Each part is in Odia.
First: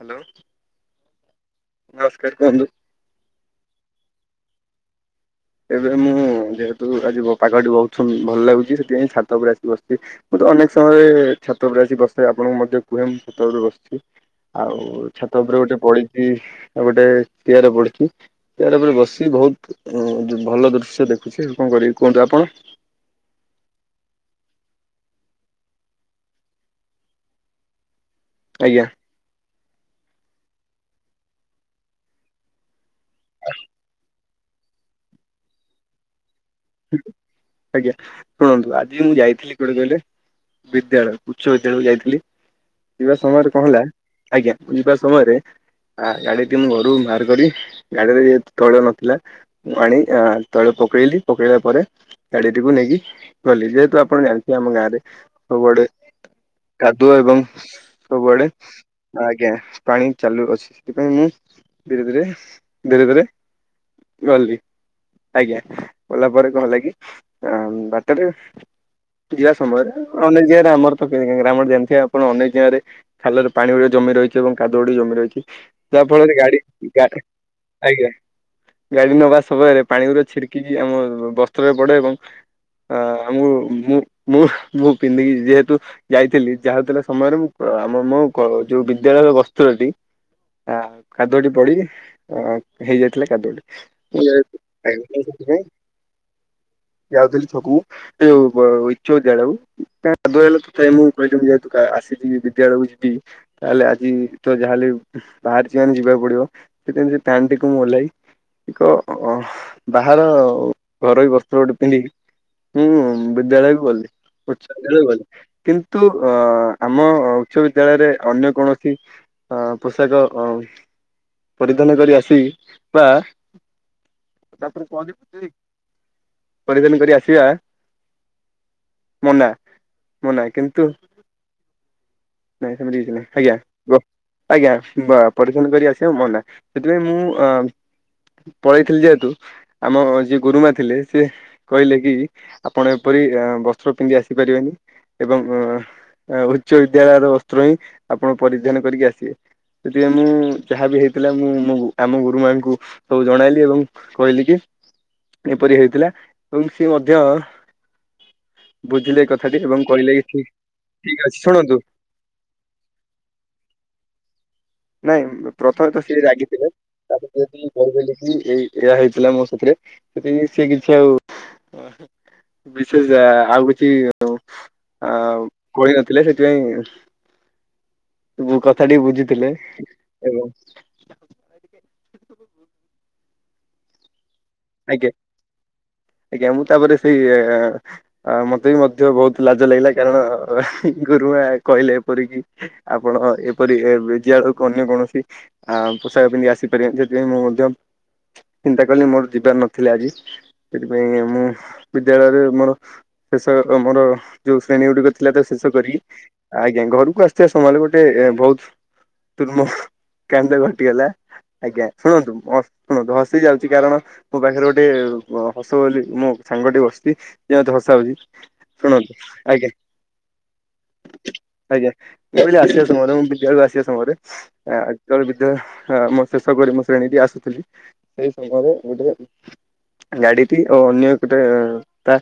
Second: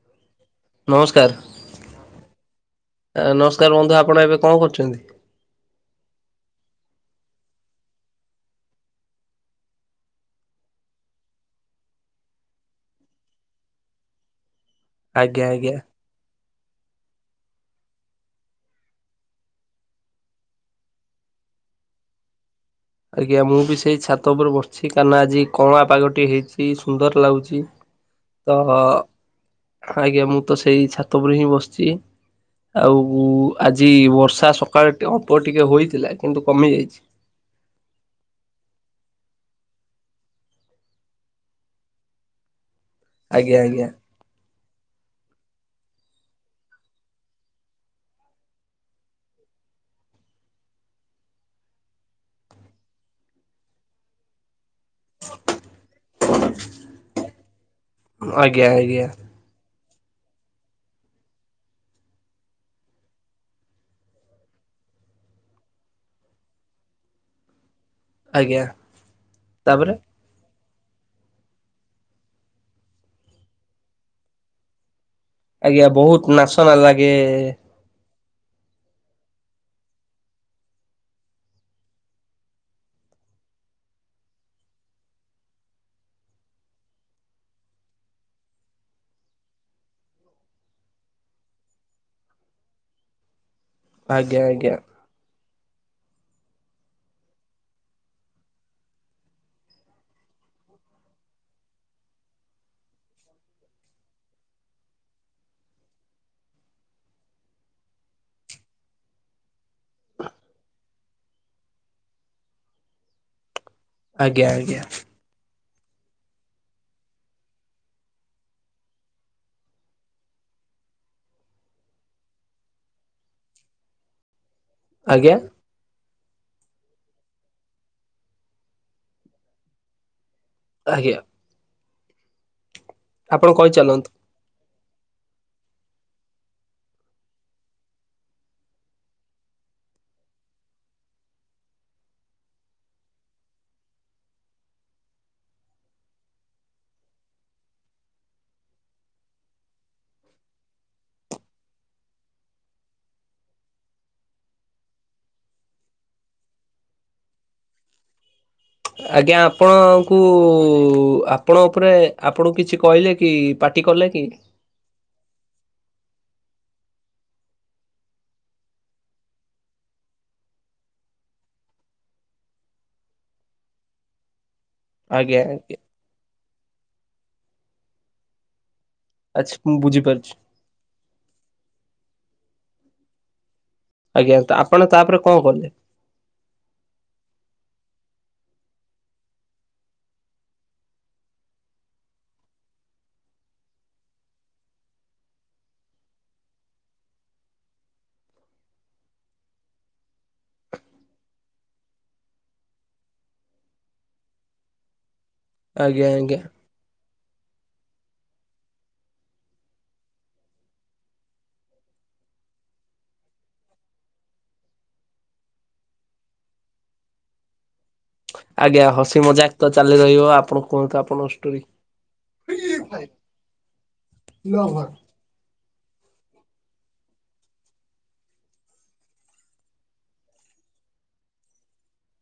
ହ୍ୟାଲୋ ନମସ୍କାର। ନମସ୍କାର କୁହନ୍ତୁ। ନମସ୍କାର ବନ୍ଧୁ ଆପଣ ଏବେ କଣ କରୁଛନ୍ତି? ଏବେ ମୁଁ ଯେହେତୁ ଆଜି ପାଗଟି ବହୁତ ଭଲ ଲାଗୁଚି, ସେଥିପାଇଁ ଛାତ ଉପରେ ଆସିି ବସି ମୁଁ ତ ଅନେକ ସମୟରେ ଛାତ ଉପରେ ଆସି ବସିଥାଏ ଆପଣଙ୍କୁ ମଧ୍ୟ କୁହେ ମୁଁ ଛାତ ଉପରେ ବସିଚି, ଆଉ ଛାତ ଆଜ୍ଞା ଉପରେ ଆଜ୍ଞା। ଗୋଟେ ପଡିଚି। ଆଉ ଗୋଟେ ଚେଆର ପଡିଚି, ଚେଆର ଉପରେ ବସି ବୋହୁତ ଭଲ ଦୃଶ୍ୟ ଦେଖୁଚି, କଣ କରିବି କୁହନ୍ତୁ ଆପଣ? ଆଜ୍ଞା ମୁଁ ବି ସେଇ ଛାତ ଉପରେ ବସିଚି, କାରଣ ଆଜି କଅଁଳା ପାଗ ଟିଏ ହେଇଛିି ସୁନ୍ଦର ଲାଗୁଚି। [inaudible] ତ ଆଜ୍ଞା ମୁଁ ତ ସେଇ ଛାତ ଉପରେ ହିଁ ବସିଚି। ଆଉ ଆଜି ବର୍ଷା ସକାଳେ ଟିକେ ଅଳ୍ପ ଟିକେ ହୋଇଥିଲା, କିନ୍ତୁ କମିଯାଇ ଆଜ୍ଞା ଶୁଣନ୍ତୁ ଆଜି ମୁଁ ଯାଇଥିଲି କୋଉଠି କହିଲେ? ବିଦ୍ୟାଳୟ ଉଚ୍ଚ ବିଦ୍ୟାଳୟକୁ ଯାଇଥିଲି, ଯିବା ସମୟରେ ଆଜ୍ଞା କଣ ହେଲା? ଆଜ୍ଞା ଯିବା ସମୟରେ ଆ ଗାଡିଟି ମୁଁ ଘରୁକୁ ବାହାର କରି ଗାଡିରେ ଯେହେତୁ ତୈଳ ନଥିଲା ମୁଁ ଆଣି ତୈଳ [unintelligible] ପକେଇଲା ପରେ ଗାଡିଟିକୁ ନେଇକି ଗଲି, ଯେହେତୁ ଆପଣ ଜାଣିଥିବେ ଆମ ଗାଁରେ ସବୁଆଡେ କାଦୁଅ ଏବଂ ସବୁଆଡେ ଆଜ୍ଞା ଆଜ୍ଞା ଆଜ୍ଞା ପାଣି ଚାଲୁ ଅଛି, ସେଥିପାଇଁ ମୁଁ ଧୀରେ ଧୀରେ ଧୀରେ ଧୀରେ ଗଲି ଆଜ୍ଞା। ଗଲା ପରେ କଣ ହେଲା କି ବାଟରେ ଆଜ୍ଞା ଯିବା ସମୟରେ ତାପରେ ଅନେକ ଜାଗାରେ ଆର କେମ ଗ୍ରାମରେ ଜାଣିଥିବ ଆପଣ ଅନେକ ଜାଗାରେ ଖାଲରେ ପାଣି ଗଟେ ଜମି ରହିଚି, ଏବଂ କାଦୁଅ ଜମି ରହିଚି, ଆଜ୍ଞା ଯାହା ବହୁତ ଫଳରେ ଗାଡି ନାସନା ଲାଗେ ଆଜ୍ଞା ଗାଡି ନବା ସମୟରେ ପାଣି ଗରେ ଛିଡିକିି ଆମ ବସ୍ତ୍ରରେ ପଡେ, ଏବଂ ଅ ମୁଁ ମୁଁ ମୁଁ ମୁଁ ପିନ୍ଧିକି ଯେହେତୁ ଯାଇଥିଲି ଯାହା ହଉଥିଲା ସମୟରେ ମୁଁ ଆମ ମୋ ଯୋଉ ବିଦ୍ୟାଳୟ ବସ୍ତ୍ରଟି ଆ କାଦୁଅଟି ପଡି ହେଇଯାଇଥିଲା କାଦୁଅଟି। ଆଜ୍ଞା ଏ ଆଜ୍ଞା। ତମେ ନାହିଁ ସଥିପାଇ। ଯାଉଥିଲି ଛକକୁ ଯୋଉ ଇଛ ବିଦ୍ୟାଳୟକୁ। [unintelligible] ଆସିବି ବିଦ୍ୟାଳୟକୁ ଯିବି ତାହେଲେ ଆଜି ତ ଯାହାେଲେ ବାହାରିଛି ମାନେ ଯିବାକୁ ପଡିବ ସେଥିପାଇଁ ସେ ପ୍ୟାଣ୍ କୁ ମୁଁ ଓହ୍ଲାଇ ଏକ ଅ। ବାହାର ଘରୋଇ ବସ୍ତ୍ର ଗୋଟେ ପିନ୍ଧିକି ମୁଁ ବିଦ୍ୟାଳୟକୁ ଆଜ୍ଞା ଗଲି। ଆଜ୍ଞା [unintelligible] କିନ୍ତୁ ଅ ଆମ ଉଚ୍ଚ ବିଦ୍ୟାଳୟରେ ଅନ୍ୟ କୌଣସି ଅ ପୋଷାକ ପରିଧାନ କରି ଆସି ବା ତାପରେ କହନ୍ତି ଆଜ୍ଞା ଫିଟେଇ କି ପରିଧାନ କରି ଆସିବା ମନା ମନା କିନ୍ତୁ ଆଜ୍ଞା। ନାଇଁ ସେମିତି କିଛି ନାଇ ଆପଣ ଆଜ୍ଞା। କହିଚାଲନ୍ତୁ। ଆଜ୍ଞା ପରିଚ୍ଛନ୍ନ କରି ଆସିବା ମନା ସେଥିପାଇଁ ମୁଁ ଅ ପଳେଇଥିଲି ଯେହେତୁ ଆମ ଯିଏ ଗୁରୁମା ଥିଲେ ସେ କହିଲେ କି ଆପଣ ଏପରି ବସ୍ତ୍ର ପିନ୍ଧି ଆସିପାରିବେନି ଏବଂ ଉଚ୍ଚ ବିଦ୍ୟାଳୟର ବସ୍ତ୍ର ହିଁ ଆପଣ ପରିଧାନ କରିକି ଆସିବେ। ସେଥିପାଇଁ ମୁଁ ଯାହା ବିି ହେଇଥିଲା ମୁଁ ମୋ ଆମ ଗୁରୁମାଙ୍କୁ ସବୁ ଜଣାଇଲି ଏବଂ କହିଲି କି ଏପରି ହେଇ ଥିଲା ଏବଂ ସିଏ ମଧ୍ୟ ବୁଝିଲେ ଏ ଆଜ୍ଞା କଥାଟି ଏବଂ କହିଲେ ଆପଣଙ୍କୁ କି ଠିକ ଠିକ ଅଛି ଆପଣ ଶୁଣନ୍ତୁ ଉପରେ ଆପଣଙ୍କୁ କିଛି କହିଲେ କି ପାର୍ଟି କଲେ କି? ନାଇଁ ପ୍ରଥମେ ତ ସିଏ ରାଗିଥିବେ? ତାପ ଯଦକି କହି କି ଏଇୟଆ ହେଇଥିଲା ମୋ ସାଥିରେ ସେଠି ସେ କିଛି ଆଉ ବିଶେଷ ଆଉ କିଛି ଆ ଆଜ୍ଞା ଆଜ୍ଞା କହି ନଥିଲେ ସେଥିପାଇଁ କଥା ଟିକେ ବୁଝିଥିଲେ। ଆଚ୍ଛା ମୁଁ ବୁଝିପାରୁଛି। ଏବଂ ଆଜ୍ଞା ତ ଆପଣ ଆଜ୍ଞା ତାପରେ କଣ କଲେ? ଆଜ୍ଞା ମୁଁ ତାପରେ ସେଇ ଆ ମତେ ବି ମଧ୍ୟ ବହୁତ ଲାଜ ଲାଗିଲା କାରଣ ଗୁରୁମା କହିଲେ ଏପରିକି ଆପଣ ଏପରି ବିଦ୍ୟାଳୟକୁ ଅନ୍ୟ କୌଣସି ଆ ପୋଷାକ ପିନ୍ଧି ଆସିପାରିବେନି ସେଥିପାଇଁ ମୁଁ ମଧ୍ୟ ଚିନ୍ତା କଲି ମୋର ଯିବାର ନଥିଲା ଆଜି। ସେଥିପାଇଁ ମୁଁ ବିଦ୍ୟାଳୟରେ ମୋର ଶେଷ ଆମର ଯୋଉ ଶ୍ରେଣୀ ଗୁଡିକ ଥିଲା ତା ଶେଷ ଆଜ୍ଞା କରିକି ଆଜ୍ଞା ଆ ୟାଙ୍କ ଘରକୁ ଆସଥିବା ସମୟରେ ଗୋଟେ ବହୁତ ତୁର୍ମ କାଣ୍ଡ ଘଟିଗଲା ଆଜ୍ଞା ଶୁଣନ୍ତୁ, ଶୁଣନ୍ତୁ ହସି ଯାଉଛି କାରଣ ମୋ ପାଖରେ ଗୋଟେ ହସ ବୋଲି ମୋ ସାଙ୍ଗ ଟିକ ବସିଛି ଯେ ମତେ ହସାଉଛି। ଆଜ୍ଞା ଶୁଣନ୍ତୁ ହସି ମଜାକ ଆଜ୍ଞା ତ ଚାଲି ରହିବ ଆପଣ କୁହନ୍ତୁ ଆପଣଙ୍କ ଷ୍ଟୋରି। ଆଜ୍ଞା। ମୁଁ କହିଲି ଆସିବା ସମୟରେ ବିଦ୍ୟାଳୟ ଆସିବା ସମୟରେ ଆଜ୍ଞା ସେତେବେଳେ ବିଦ୍ୟାଳୟ ଶେଷ କରି ମୋ ଶ୍ରେଣୀକି ଆସୁଥିଲି ସେଇ ସମୟରେ ଗୋଟେ ଗାଡିଟି ଓ ଅନ୍ୟ ଗୋଟେ ତା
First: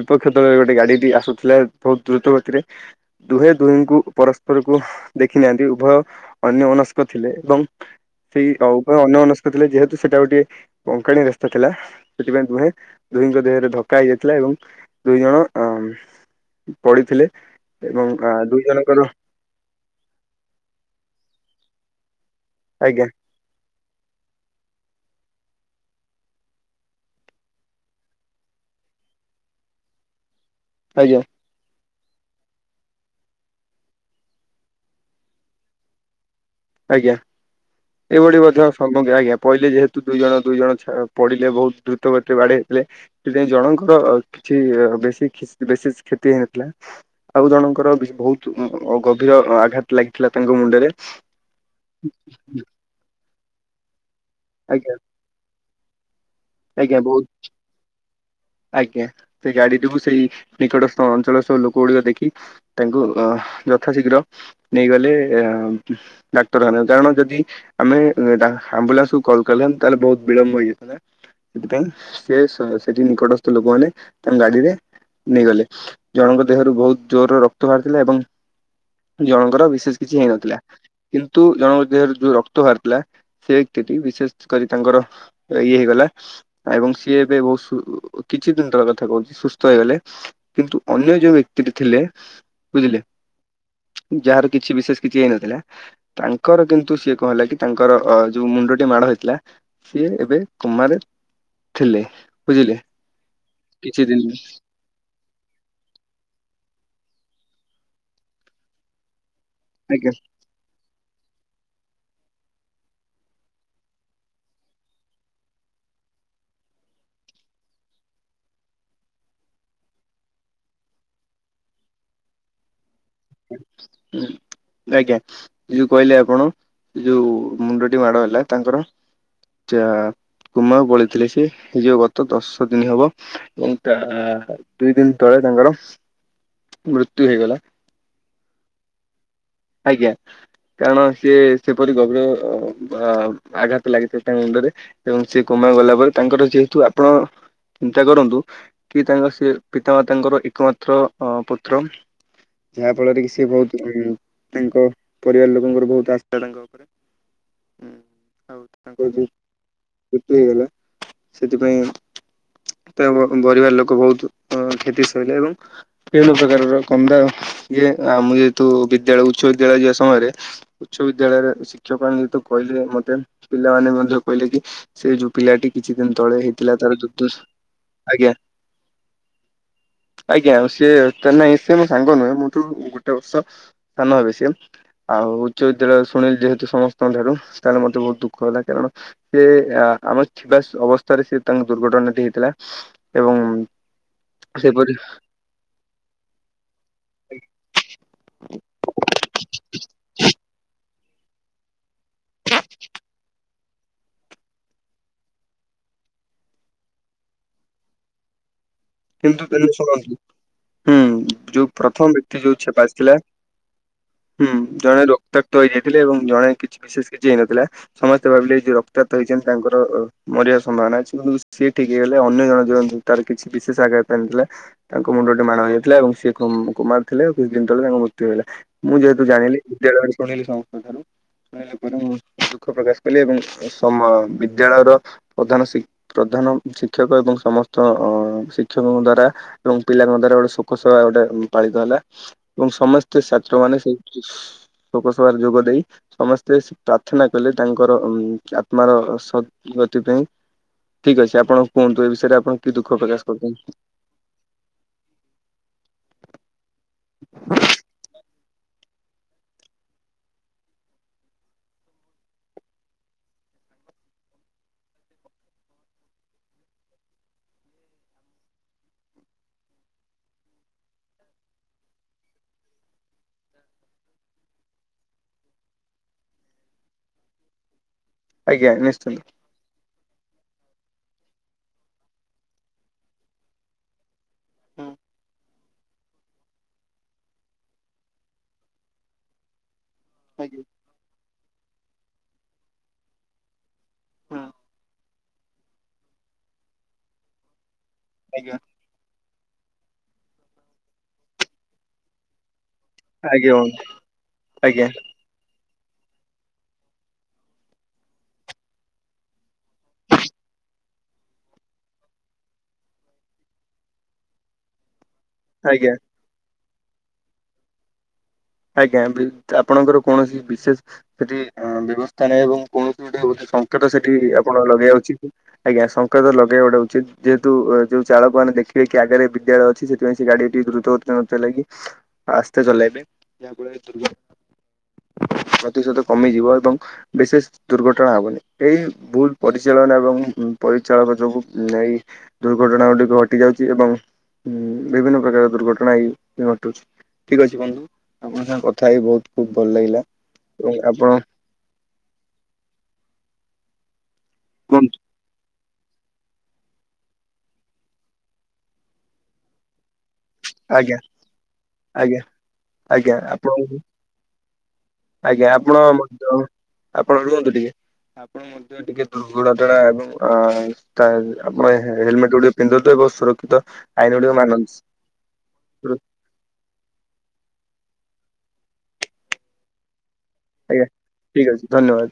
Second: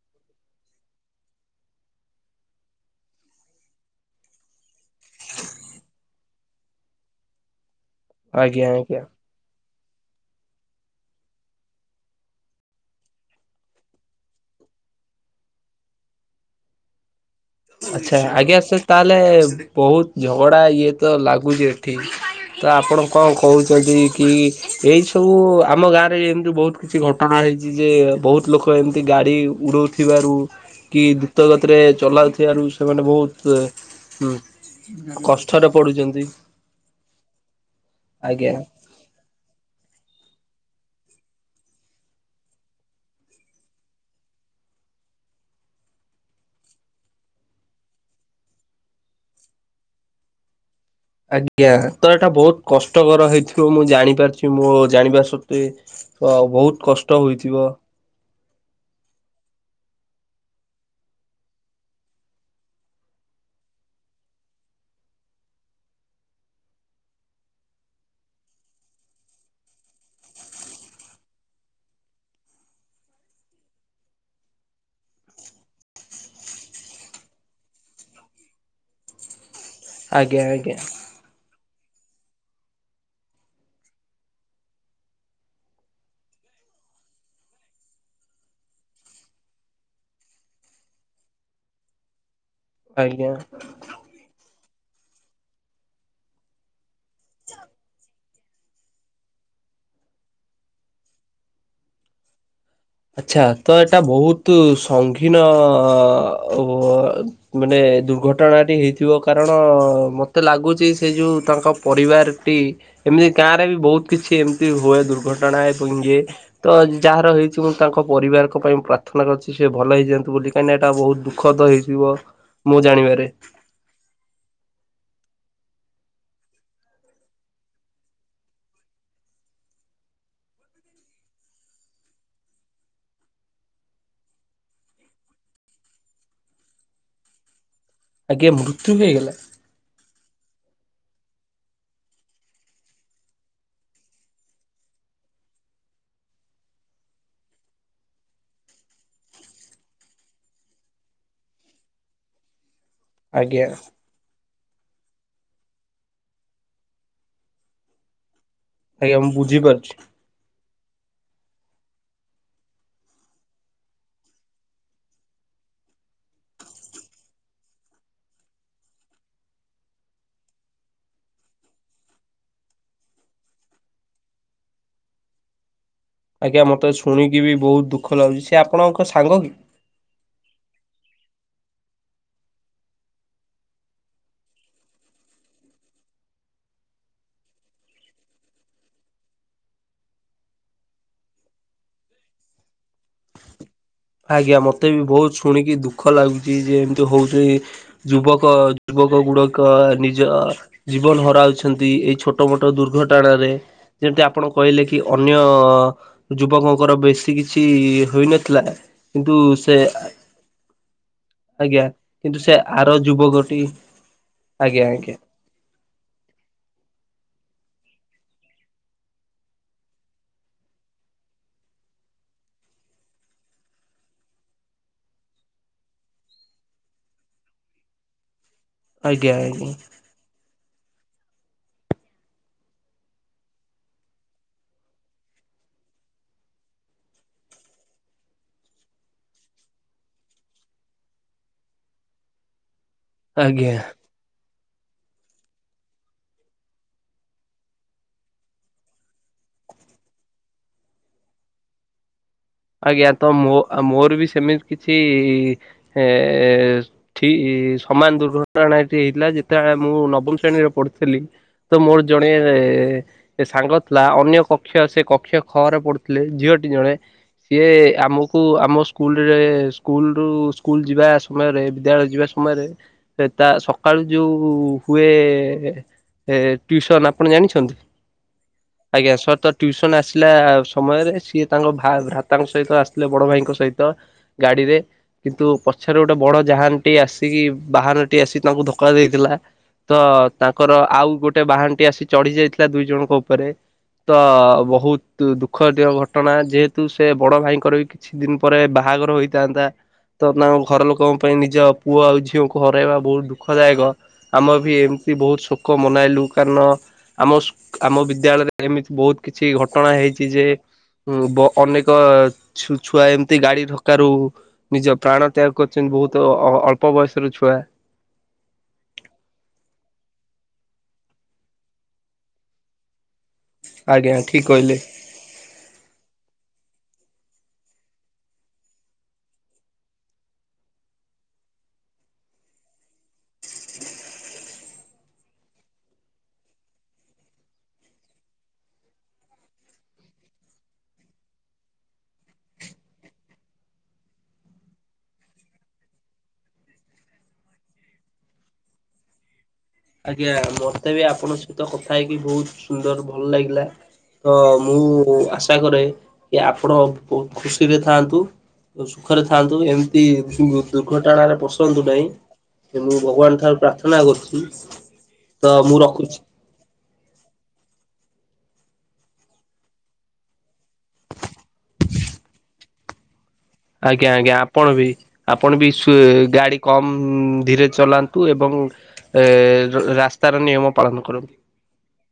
ବିପକ୍ଷ ଦଳରେ ଗୋଟେ ଗାଡିଟି ଆସୁଥିଲେ ବହୁତ ଦ୍ରୁତ ଗତିରେ ଦୁହେଁ ଦୁହିଁଙ୍କୁ ପରସ୍ପରକୁ ଦେଖି ନାହାନ୍ତି ଉଭୟ ଅନ୍ୟମନସ୍କ ଥିଲେ ଏବଂ ସେଇ ଉପରେ ଆଜ୍ଞା। ଅନ୍ୟମନସ୍କ ଥିଲେ ଯେହେତୁ ସେଟା ଗୋଟେ ବଙ୍କାଣି ରା ଥିଲା ସେଥିପାଇଁ ଦୁହେଁ ଦୁହିଁଙ୍କ ଦେହରେ ଧକ୍କା ହେଇଯାଇଥିଲା ଏବଂ ଦୁହିଜଣ ପଡିଥିଲେ। ଆଚ୍ଛା ଆଜ୍ଞା ଦୁଇ ସେ ଜଣଙ୍କର ତାହେଲେ ବୋହୁତ ଝଗଡ଼ା ଇଏତ ଲାଗୁଚି ଏଠି ତ ଆପଣ ଆଜ୍ଞା କଣ କୋହୁଚନ୍ତି କି ଏଇ ସବୁ ଆମ ଗାଁରେ ଏମତି ବୋହୁତ କିଛି ଘଟଣା ହେଇଛି ଯେ ବୋହୁତ ଲୋକ ଏମତି ଗାଡ଼ି ଉଡ଼ୋଉଥିବାରୁ କି ଆଜ୍ଞା ଦ୍ରୁତଗତିରେ ଚଲାଉ ଥିବାରୁ ସେମାନେ ବୋହୁତ ଏ ଉଁ କଷ୍ଟରେ ପଡୁଚନ୍ତି। ଆଜ୍ଞା ଏଇଭଳି ମଧ୍ୟ ଆଜ୍ଞା ପଇଲେ ଯେହେତୁ ଦୁଇଜଣ ଦୁଇଜଣ ଛା ପଡିଲେ ବୋହୁତ ଦ୍ରୁତ ଗତିରେ ବାଡେଇ ହେଇଥିଲେ। ସେଥିପାଇଁ ଜଣଙ୍କର ଅ କିଛି ବେଶୀ ଖିସ୍ ବିଶେଷ କ୍ଷତି ହେଇନଥିଲା। ଆଉ ଜଣଙ୍କର ଭି ବୋହୁତ ଅଁ ଅ ଗଭୀର ଆଘାତ ଲାଗିଥିଲା ତାଙ୍କ ମୁଣ୍ଡରେ। ଆଜ୍ଞା ତ ଏଟା ବୋହୁତ କଷ୍ଟକର ହେଇଥିବ ମୁଁ ଜାଣିପାରଚି ମୋ ଆଜ୍ଞା ଜାଣିବା ଶ କ୍ତି ତ ବୋହୁତ ଆଜ୍ଞା ବହୁତ କଷ୍ଟ ହୋଇଥିବ। ଆଜ୍ଞା ସେଇ ଗାଡିଡିକୁ ସେଇ ନିକଟସ୍ଥ ଅଞ୍ଚଳର ସବୁ ଲୋକଗୁଡିକ ଦେଖି ତାଙ୍କୁ ଅ ଯଥାଶୀଘ୍ର ନେଇଗଲେ ଆ ଡାକ୍ତରଖାନାରେ କାରଣ ଯଦି ଆମେ ଡା ଆମ୍ବୁଲାନ୍ସକୁ କଲ [unintelligible] ତାହେଲେ ବୋହୁତ ବିଳମ୍ବ ହେଇଯାଇଥାନ୍ତା। ସେଥିପାଇଁ ସେ ସ ସେଠି ନିକଟସ୍ଥ ଲୋକମାନେ ତାଙ୍କ ଗାଡିରେ ନେଇଗଲେ ଜଣଙ୍କ ଦେହରୁ ବୋହୁତ ଜୋରରେ ରକ୍ତ ବାହାରୁଥିଲା ଏବଂ ଜଣଙ୍କର ଭି ବିଶେଷ କିଛି ଆଜ୍ଞା ହେଇନଥିଲା। ଆଜ୍ଞା କିନ୍ତୁ ଜଣଙ୍କ ଦେହରେ ଯୋଉ ରକ୍ତ ବାହାରୁଥିଲା ସେ ରକ୍ତିଟି ବିଶେଷ କରି ତାଙ୍କର ଅ ଇଏ ହେଇଗଲା ଏବଂ ସିଏ ଏବେ ବୋହୁତ ସୁ କିଛି ଦିନ ତଳକଥା କୋହୁଚି ସୁସ୍ଥ ହେଇଗଲେ କିନ୍ତୁ ଅନ୍ୟ ଯୋଉ ବ୍ୟକ୍ତିଟି ଥିଲେ ବୁଝିଲେ ଆଜ୍ଞା। ଯାହାର କିଛି ବିଶେଷ କିଛି ହେଇନଥିଲା। ତାଙ୍କର କିନ୍ତୁ ସିଏ କଣ ହେଲାକି ତାଙ୍କର ଅ ଯୋଉ ମୁଣ୍ଡଟି ମାଡ ହେଇଥିଲା ସିଏ ଏବେ କୋମାରେ ଥିଲେ ବୁଝିଲେ। ଆଚ୍ଛା ତ ଏଟା କିଛି ଦିନ ବୋହୁତୁ ସୁ ସଂଙ୍ଗୀନ ଅ ମାନେ ଦୁର୍ଘଟଣାଟି ହେଇଥି ଥିବ କାରଣ ଆଜ୍ଞା ମତେ ଲାଗୁଚି ସେଇ ଯୋଉ ତାଙ୍କ ପରିବାରଟି ଏମିତି ଗାଁରେ ବି ବୋହୁତ କିଛି ଏମତି ହୁଏ ଦୁର୍ଘଟଣା ଏବଂ ଇଏ ତ ଯାହାର ହେଇ ଚି ଏବଂ ମୁଁ ତାଙ୍କ ପରିବାରଙ୍କ ପାଇଁ ପ୍ରାର୍ଥନା କରଚି ସିଏ ଭଲ ହେଇଯାଆନ୍ତୁ ବୋଲି କାହିଁକିନା ଏଇଟା ବୋହୁତ ଦୁଃଖଦ ହେଇଥିବ। ମୁଁ ଜାଣିବାରେ ହୁଁ। ଆଜ୍ଞା ଯୋଉ କହିଲେ ଆପଣ ଯୋଉ ମୁଣ୍ଡଟି ମାଡ ହେଲା ତାଙ୍କର ଯା କୋମାକୁ ପଳେଇଥିଲେ ସିଏ ଯୋଉ ଗତ ଦଶଦିନ ହବ ଏବଂ ତା ଦୁଇ ଦିନ ତଳେ ତାଙ୍କର ମୃତ୍ୟୁ ହେଇଗଲା। ଆଜ୍ଞା ମୃତ୍ୟୁ ହେଇଗଲା। ଆଜ୍ଞା। କାରଣ ସିଏ ସେପରି ଗଭୀର ବା ଆଘାତ ଲାଗିଥିଲା ତାଙ୍କ ମୁଣ୍ଡରେ। ଏବଂ ସେ କମାକୁ ଗଲା ପରେ ତାଙ୍କର ଯେହେତୁ ଆପଣ ଚିନ୍ତା କରନ୍ତୁ କି ତାଙ୍କ ସିଏ ପିତା ମାତାଙ୍କର ଏକମାତ୍ର ଅ ପୁତ୍ର ଯାହା ଫଳରେ କି ସିଏ ଆଜ୍ଞା ବୋହୁତ ତାଙ୍କ ପରିବାର ଲୋକଙ୍କର ବବହୁତ ଆଶା ତାଙ୍କ ଓପରେ ହୁଁ ଆଉ ତାଙ୍କର ଆଜ୍ଞା ଯୋଉ ମୁଁ ବୁଝିପାରୁଚି। ମୃତ୍ୟୁ ହେଇଗଲା ସେଥିପାଇଁ ତାଙ୍କ ବ ପରିବାର ଲୋକ ବୋହୁତ ଅ କ୍ଷତି ସହିଲେ ଏବଂ ବିଭିନ୍ନ ପ୍ରକାରର କନ୍ଦା ଇଏ ଆମ ଯେହେତୁ ବିଦ୍ୟାଳୟ ଉଚ୍ଚ ବିଦ୍ୟାଳୟ ଯିବା ସମୟରେ ଉଚ୍ଚ ବିଦ୍ୟାଳୟରେ ଶିକ୍ଷକମାନେ ଯେହେତୁ କହିଲେ ମତେ ପିଲାମାନେ ମଧ୍ୟ କହିଲେ କି ସେଇ ଯୋଉ ପିଲାଟି କିଛି ଦିନ ତଳେ ଆଜ୍ଞା ହେଇଥିଲା ମତେ ତାର ଦୁର୍ଦ୍ଦଶା ଶୁଣିକି ବି ବୋହୁତ ଦୁଃଖ ଆଜ୍ଞା ଲାଗୁଚି ସିଏ ଆପଣଙ୍କ ସାଙ୍ଗ କି? ଆଜ୍ଞା ସିଏ ତ ନାଇଁ ସିଏ ମୋ ସାଙ୍ଗ ନୁହେଁ ମୋଠୁ ଗୋଟେ ବର୍ଷ ସାନ ହେବେ ସିଏ। ଆଉ ଉଚ୍ଚ ବିଦ୍ୟାଳୟ ଶୁଣିଲି ଯେହେତୁ ସମସ୍ତଙ୍କ ଠାରୁ ତାହେଲେ ମତେ ବୋହୁତ ଦୁଃଖ ହେଲା କାରଣ ସେ ଆମର ଥିବା ଅବସ୍ଥାରେ ସେ ତାଙ୍କ ଦୁର୍ଘଟଣାଟି ହେଇଥିଲା ଏବଂ ଆଜ୍ଞା ମତେ ସେପରି ବି ବହୁତ ଶୁଣିକି ଦୁଃଖ ଲାଗୁଛି ଯେ ଏମିତି ହଉଛି। ଯୁବକ ଯୁବକ ଗୁଡକ ନିଜ ଜୀବନ ହରାଉଛି। ଏଇ ଛୋଟ ମୋଟ ଦୁର୍ଘଟଣାରେ ଯେମିତି ଆପଣ କହିଲେ କି ଅନ୍ୟ ଯୁବକଙ୍କର ବେଶୀ କିଛି ହୋଇନଥିଲା। କିନ୍ତୁ [inaudible] ଶୁଣନ୍ତୁ? ହୁଁ ଯୋଉ ଆଜ୍ଞା ପ୍ରଥମ କିନ୍ତୁ ବ୍ୟକ୍ତି ସେ ଯୋଉ ଛେପ ଆର ଆସିଥିଲା ଯୁବକଟି ହୁଁ ଆଜ୍ଞା ଜଣେ ଆଜ୍ଞା ରକ୍ତାକ୍ତ ହେଇଯାଇଥିଲେ ଏବଂ ଜଣେ କିଛି ବିଶେଷ କିଛି ହେଇନଥିଲା ତ ସମସ୍ତେ ଭାବିଲେ ଯୋଉ ରକ୍ତାତ ହେଇଛନ୍ତି ତାଙ୍କର ମରିବାର ସମ୍ଭାବନା ଅଛି କିନ୍ତୁ ସିଏ ଠିକ ହେଇଗଲେ ଅନ୍ୟ ଜଣେ ଜ ଯିଅନ୍ତୁ। ତାର କିଛି ବିଶେଷ ଆଘାତ ଆଣିଥିଲା। ତାଙ୍କ ମୁଣ୍ଡଟା ମାଡ ହେଇଥିଲା ଏବଂ ସିଏ କୋମାରୁଥିଲେ କିଛି ଦିନ ତଳେ ତାଙ୍କ ମୃତ୍ୟୁ ହୋଇଗଲା। ମୁଁ ଯେହେତୁ ଆଜ୍ଞା ଜାଣିଲି ଆଜ୍ଞା ବିଦ୍ୟାଳୟରେ ଶୁଣିଲି ସମସ୍ତଙ୍କଠାରୁ ମୁଁ ଦୁଃଖ ପ୍ରକାଶ କଲି ଏବଂ ସମ ବିଦ୍ୟାଳୟର ପ୍ରଧାନ ସି ପ୍ରଧାନ ଶିକ୍ଷକ ଏବଂ ସମସ୍ତ ଅ ଶିକ୍ଷକଙ୍କ ଦ୍ଵାରା ଏବଂ ପିଲାଙ୍କ ଦ୍ଵାରା ଗୋଟେ ଶୋକସଭା ଗୋଟେ ପାଳିତ ହେଲା ଏବଂ ସମସ୍ତେ ଛାତ୍ର ଆଜ୍ଞା ମାନେ ସେ ଲୋକସଭାରେ ଯୋଗ ଦେଇ ସମସ୍ତେ ପ୍ରାର୍ଥନା କଲେ ତାଙ୍କର ଆତ୍ମାର ସଦ୍ଗତି ପାଇଁ ଠିକ ଅଛି ଆପଣ କୁହନ୍ତୁ ଏ ବିଷୟରେ ଆପଣ କି ଦୁଃଖ ପ୍ରକାଶ ହଁ ମୋ କରୁଛନ୍ତି? ମୋର ବି ସେମିତି କିଛି ଏ ଠିକ ସମାନ ଦୁର୍ଘଟଣା ହେଇଥିଲା ଯେତେବେଳେ ମୁଁ ନବମ ଶ୍ରେଣୀରେ ପଢୁଥିଲି। ତ ମୋର ଜଣେ ସାଙ୍ଗ ଥିଲା ଅନ୍ୟ କକ୍ଷ ସେ କକ୍ଷ ଖରେ ପଢ଼ୁଥିଲେ ଝିଅଟି ଜଣେ ସିଏ ଆମକୁ ଆମ ସ୍କୁଲରେ ସ୍କୁଲ ରୁ ସ୍କୁଲ ଯିବା ସମୟରେ ବିଦ୍ୟାଳୟ ଯିବା ସମୟରେ ତା ସକାଳୁ ଯୋଉ ହୁଏ ଏ ଟ୍ୟୁସନ ଆପଣ ଜାଣିଛନ୍ତି? ଆଜ୍ଞା ସ ତ ଟ୍ୟୁସନ ଆସିଲା ସମୟରେ ସିଏ ତାଙ୍କ ଭା ଭା ତାଙ୍କ ସହିତ ଆସିଥିଲେ ବଡ ଭାଇଙ୍କ ସହିତ ଗାଡିରେ କିନ୍ତୁ ପଛରେ ଗୋଟେ ବଡ ଜାହାନ ଟି ଆସିକି ବାହାନ ଟି ଆସିିକି ତାଙ୍କୁ ଧୋକା ଦେଇଥିଲା। ତ ଆଜ୍ଞା ତାଙ୍କର ଆଉ ଗୋଟେ ବାହାନ ଟି ଆସି ଚଢି ଯାଇଥିଲା ଦୁଇ ଜଣଙ୍କ ଉପରେ ତ ହଁ ବହୁତ ଦୁଃଖଦିୟ ଘଟଣା ଯେହେତୁ ସେ ବଡ଼ ଭାଇଙ୍କର ବି କିଛି ଦିନ ଆଜ୍ଞା ପରେ ବାହାଘର ହୋଇ ଥାନ୍ତା ତ ତାଙ୍କ ଘର ଲୋକଙ୍କ ପାଇଁ ନିଜ ପୁଅ ଆଉ ଝିଅଙ୍କୁ ହରାଇବା ବହୁତ ଆଜ୍ଞା ବନ୍ଧୁ, ଦୁଃଖଦାୟକ ଆମେ ବି ଆଜ୍ଞା ଏମିତି ବହୁତ ଶୋକ ମନାଇଲୁ କାରଣ ଆମ ଆମ ବିଦ୍ୟାଳୟରେ ଏମିତି ବହୁତ କିଛି ଘଟଣା ହେଇଛି ଯେ ଅନେକ ଛୁ ଛୁଆ ଏମିତି ଗାଡି ଧକାରୁ ନିଜ ପ୍ରାଣ ତ୍ୟାଗ ଆଜ୍ଞା କରିୁଛନ୍ତି ବହୁତ ତ ଅଳ୍ପ ବୟସର ଛୁଆ ଆଜ୍ଞା ଆପଣଙ୍କର କୌଣସି ବିଶେଷ ସେଠି ବ୍ୟବସ୍ଥା ନାହିଁ ଏବଂ କୌଣସି ଗୋଟେ ସଙ୍କେତ ସେଠି ଆଜ୍ଞା ଠିକ ଆପଣ କହିଲେ। ଲଗେଇବା ଉଚିତ୍। ଆଜ୍ଞା ସଂଙ୍କେତ ଲଗେଇବା ଗୋଟେ ଉଚିତ୍ ଯେହେତୁ ଯୋଉ ଚାଳକ ମାନେ ଦେଖିବେ କି ଆଗରେ ବିଦ୍ୟାଳୟ ଅଛି ସେ ସେଥିପାଇଁ ସେ ଗାଡିଟି ଦ୍ରୁତ ନଥିଲାଗି ଆସ୍ତେ ଚଲେଇବେ ଯାହାଫଳରେ ଦୁର୍ଘଟ ପ୍ରତିଶତ କମିଯିବ ଏବଂ ବିଶେଷ ଦୁର୍ଘଟଣା ହବନି ଏଇ ଭୁଲ ପରିଚାଳନା ଏବଂ ପରିଚାଳକ ଯୋଗୁ ଏଇ ଦୁର୍ଘଟଣା ଗୁଡିକ ଘଟି ଯାଉଛି ଏବଂ ଉଁ ବିଭିନ୍ନ ପ୍ରକାର ଦୁର୍ଘଟଣା ଏଇ ଘଟୁଛି। ଠିକ ଅଛି ବନ୍ଧୁ ଆପଣଙ୍କ ସାଙ୍ଗ କଥା ହେଇ ବହୁତ ଭଲ ଲାଗିଲା ଏବଂ ଆପଣ ତ କଥା ହେଇକି ବହୁତ ସୁନ୍ଦର ଭଲ ଲାଗିଲା ତ ମୁଁ କୁହନ୍ତୁ ଆସ ଚେଷ୍ଟା କରେ କି, ଆପଣ ବହୁତ ଖୁସିରେ ଥାଆନ୍ତୁ। ସୁଖରେ ଥାଆନ୍ତୁ ଏମ ଆଜ୍ଞା ଦୁର୍ଘଟଣାରେ ପଶନ୍ତୁ ନାହିଁ। ଆଜ୍ଞା ମୁଁ ଆଜ୍ଞା ଭଗବାନ ଠାରୁ ଆପଣଙ୍କୁ ପ୍ରାର୍ଥନା କରୁଛି। ତ ଆଜ୍ଞା। ମୁଁ ଆପଣ ରଖୁଛି। ମଧ୍ୟ। ଆପଣ ରୁହନ୍ତୁ ଟିକେ। ଆଣ ମଧ୍ୟ, ଟିକେ ଦୁର୍ଘଟଟଣା। ଏବଂ ଅ ତା ଆପଣ ହେଲମେଟ ଗୁଡେ ପିନ୍ଧନ୍ତୁ। ଏବଂ ସୁରକ୍ଷିତ ଆଜ୍ଞା ଆଇନ ଗୁଡ଼ିକ ଆଜ୍ଞା ଆପଣ ମାନନ୍ତୁ। ବି। ଆପଣ ବି ଶୁ ଗାଡି କମ ଧୀରେ ଚଲାନ୍ତୁ ଏବଂ ଏ ର ରାସ୍ତାର ନିୟମ ଆଜ୍ଞା ପାଳନ କରନ୍ତୁ। ଠିକ୍ ଅଛି ଧନ୍ୟବାଦ